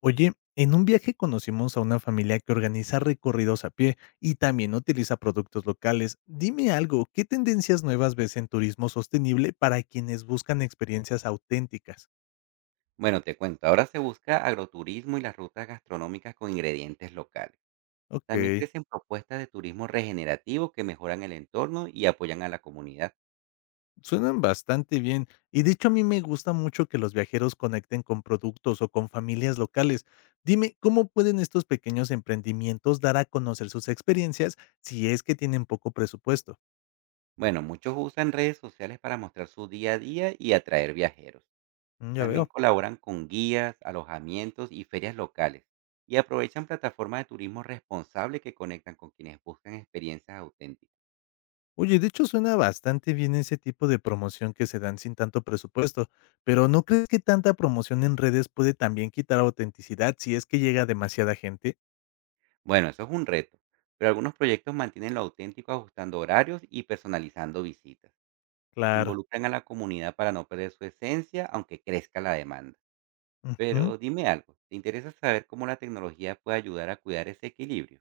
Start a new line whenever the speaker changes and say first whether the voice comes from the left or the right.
left: Oye, en un viaje conocimos a una familia que organiza recorridos a pie y también utiliza productos locales. Dime algo, ¿qué tendencias nuevas ves en turismo sostenible para quienes buscan experiencias auténticas?
right: Bueno, te cuento, ahora se busca agroturismo y las rutas gastronómicas con ingredientes locales. También
left: Ok,
right: crecen propuestas de turismo regenerativo que mejoran el entorno y apoyan a la comunidad.
left: suenan bastante bien. Y de hecho a mí me gusta mucho que los viajeros conecten con productos o con familias locales. Dime, ¿cómo pueden estos pequeños emprendimientos dar a conocer sus experiencias si es que tienen poco presupuesto?
right: Bueno, muchos usan redes sociales para mostrar su día a día y atraer viajeros.
left: Mm, ya
right: También
left: veo.
right: colaboran con guías, alojamientos y ferias locales. Y aprovechan plataformas de turismo responsable que conectan con quienes buscan experiencias auténticas.
left: Oye, de hecho suena bastante bien ese tipo de promoción que se dan sin tanto presupuesto, pero ¿no crees que tanta promoción en redes puede también quitar autenticidad si es que llega demasiada gente?
right: Bueno, eso es un reto, pero algunos proyectos mantienen lo auténtico ajustando horarios y personalizando visitas.
left: Claro.
right: Involucran a la comunidad para no perder su esencia, aunque crezca la demanda.
left: Ujú.
right: Pero dime algo, ¿te interesa saber cómo la tecnología puede ayudar a cuidar ese equilibrio?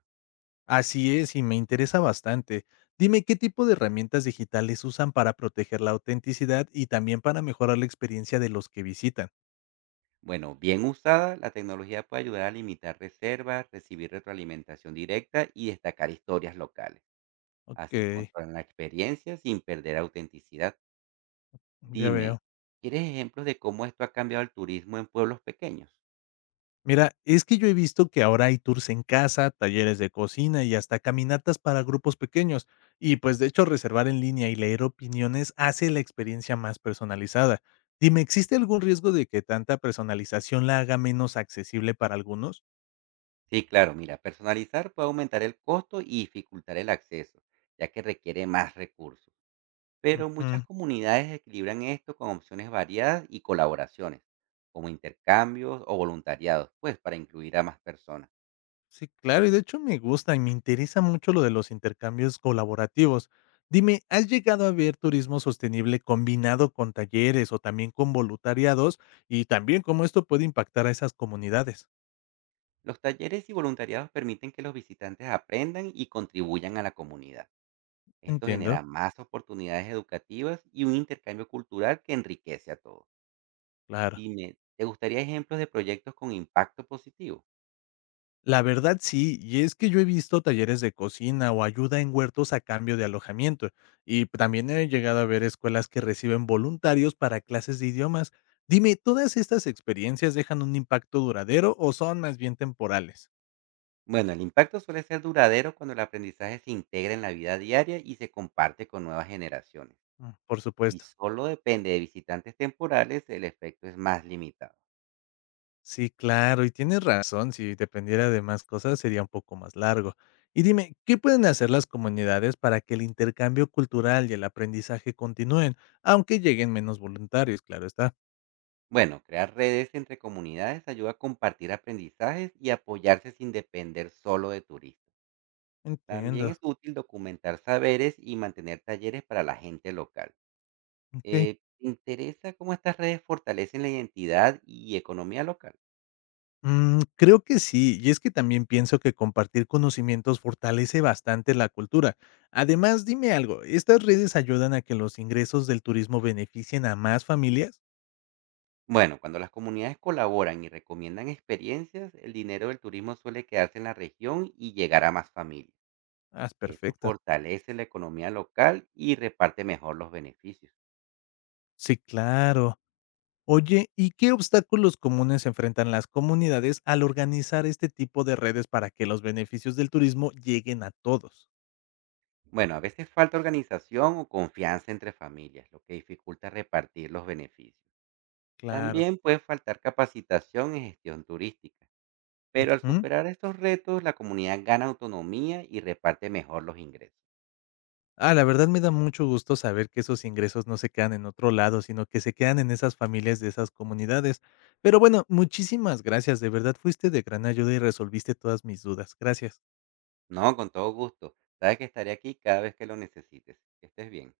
left: Así es, y me interesa bastante. Dime qué tipo de herramientas digitales usan para proteger la autenticidad y también para mejorar la experiencia de los que visitan.
right: Bueno, bien usada, la tecnología puede ayudar a limitar reservas, recibir retroalimentación directa y destacar historias locales.
left: Ok,
right: Así controlan la experiencia sin perder autenticidad.
left: ya veo.
right: Dime, ¿quieres ejemplos de cómo esto ha cambiado el turismo en pueblos pequeños?
left: Mira, es que yo he visto que ahora hay tours en casa, talleres de cocina y hasta caminatas para grupos pequeños. Y pues de hecho reservar en línea y leer opiniones hace la experiencia más personalizada. Dime, ¿existe algún riesgo de que tanta personalización la haga menos accesible para algunos?
right: Sí, claro, mira, personalizar puede aumentar el costo y dificultar el acceso, ya que requiere más recursos. Pero muchas
left: Ujú.
right: comunidades equilibran esto con opciones variadas y colaboraciones, como intercambios o voluntariados, pues para incluir a más personas.
left: Sí, claro, y de hecho me gusta y me interesa mucho lo de los intercambios colaborativos. Dime, ¿has llegado a ver turismo sostenible combinado con talleres o también con voluntariados? Y también cómo esto puede impactar a esas comunidades.
right: Los talleres y voluntariados permiten que los visitantes aprendan y contribuyan a la comunidad. Esto
left: Entiendo,
right: genera más oportunidades educativas y un intercambio cultural que enriquece a todos.
left: claro.
right: Dime, ¿te gustaría ejemplos de proyectos con impacto positivo?
left: La verdad sí, y es que yo he visto talleres de cocina o ayuda en huertos a cambio de alojamiento, y también he llegado a ver escuelas que reciben voluntarios para clases de idiomas. Dime, ¿todas estas experiencias dejan un impacto duradero o son más bien temporales?
right: Bueno, el impacto suele ser duradero cuando el aprendizaje se integra en la vida diaria y se comparte con nuevas generaciones.
left: Mm, por
right: Y
left: supuesto.
right: solo depende de visitantes temporales, el efecto es más limitado.
left: Sí, claro, y tienes razón, si dependiera de más cosas sería un poco más largo. Y dime, ¿qué pueden hacer las comunidades para que el intercambio cultural y el aprendizaje continúen, aunque lleguen menos voluntarios, claro está?
right: Bueno, crear redes entre comunidades ayuda a compartir aprendizajes y apoyarse sin depender solo de turistas. También
left: Entiendo.
right: es útil documentar saberes y mantener talleres para la gente local.
left: Ok.
right: ¿Te interesa cómo estas redes fortalecen la identidad y economía local?
left: Mm, creo que sí, y es que también pienso que compartir conocimientos fortalece bastante la cultura. Además, dime algo, ¿estas redes ayudan a que los ingresos del turismo beneficien a más familias?
right: Bueno, cuando las comunidades colaboran y recomiendan experiencias, el dinero del turismo suele quedarse en la región y llegar a más familias.
left: Ah,
right: Eso
left: perfecto.
right: fortalece la economía local y reparte mejor los beneficios.
left: Sí, claro. Oye, ¿y qué obstáculos comunes enfrentan las comunidades al organizar este tipo de redes para que los beneficios del turismo lleguen a todos?
right: Bueno, a veces falta organización o confianza entre familias, lo que dificulta repartir los beneficios.
left: Claro.
right: También puede faltar capacitación en gestión turística, pero al
left: Ujú.
right: superar estos retos, la comunidad gana autonomía y reparte mejor los ingresos.
left: Ah, la verdad me da mucho gusto saber que esos ingresos no se quedan en otro lado, sino que se quedan en esas familias de esas comunidades. Pero bueno, muchísimas gracias, de verdad fuiste de gran ayuda y resolviste todas mis dudas. Gracias.
right: No, con todo gusto. Sabes que estaré aquí cada vez que lo necesites. Que estés bien.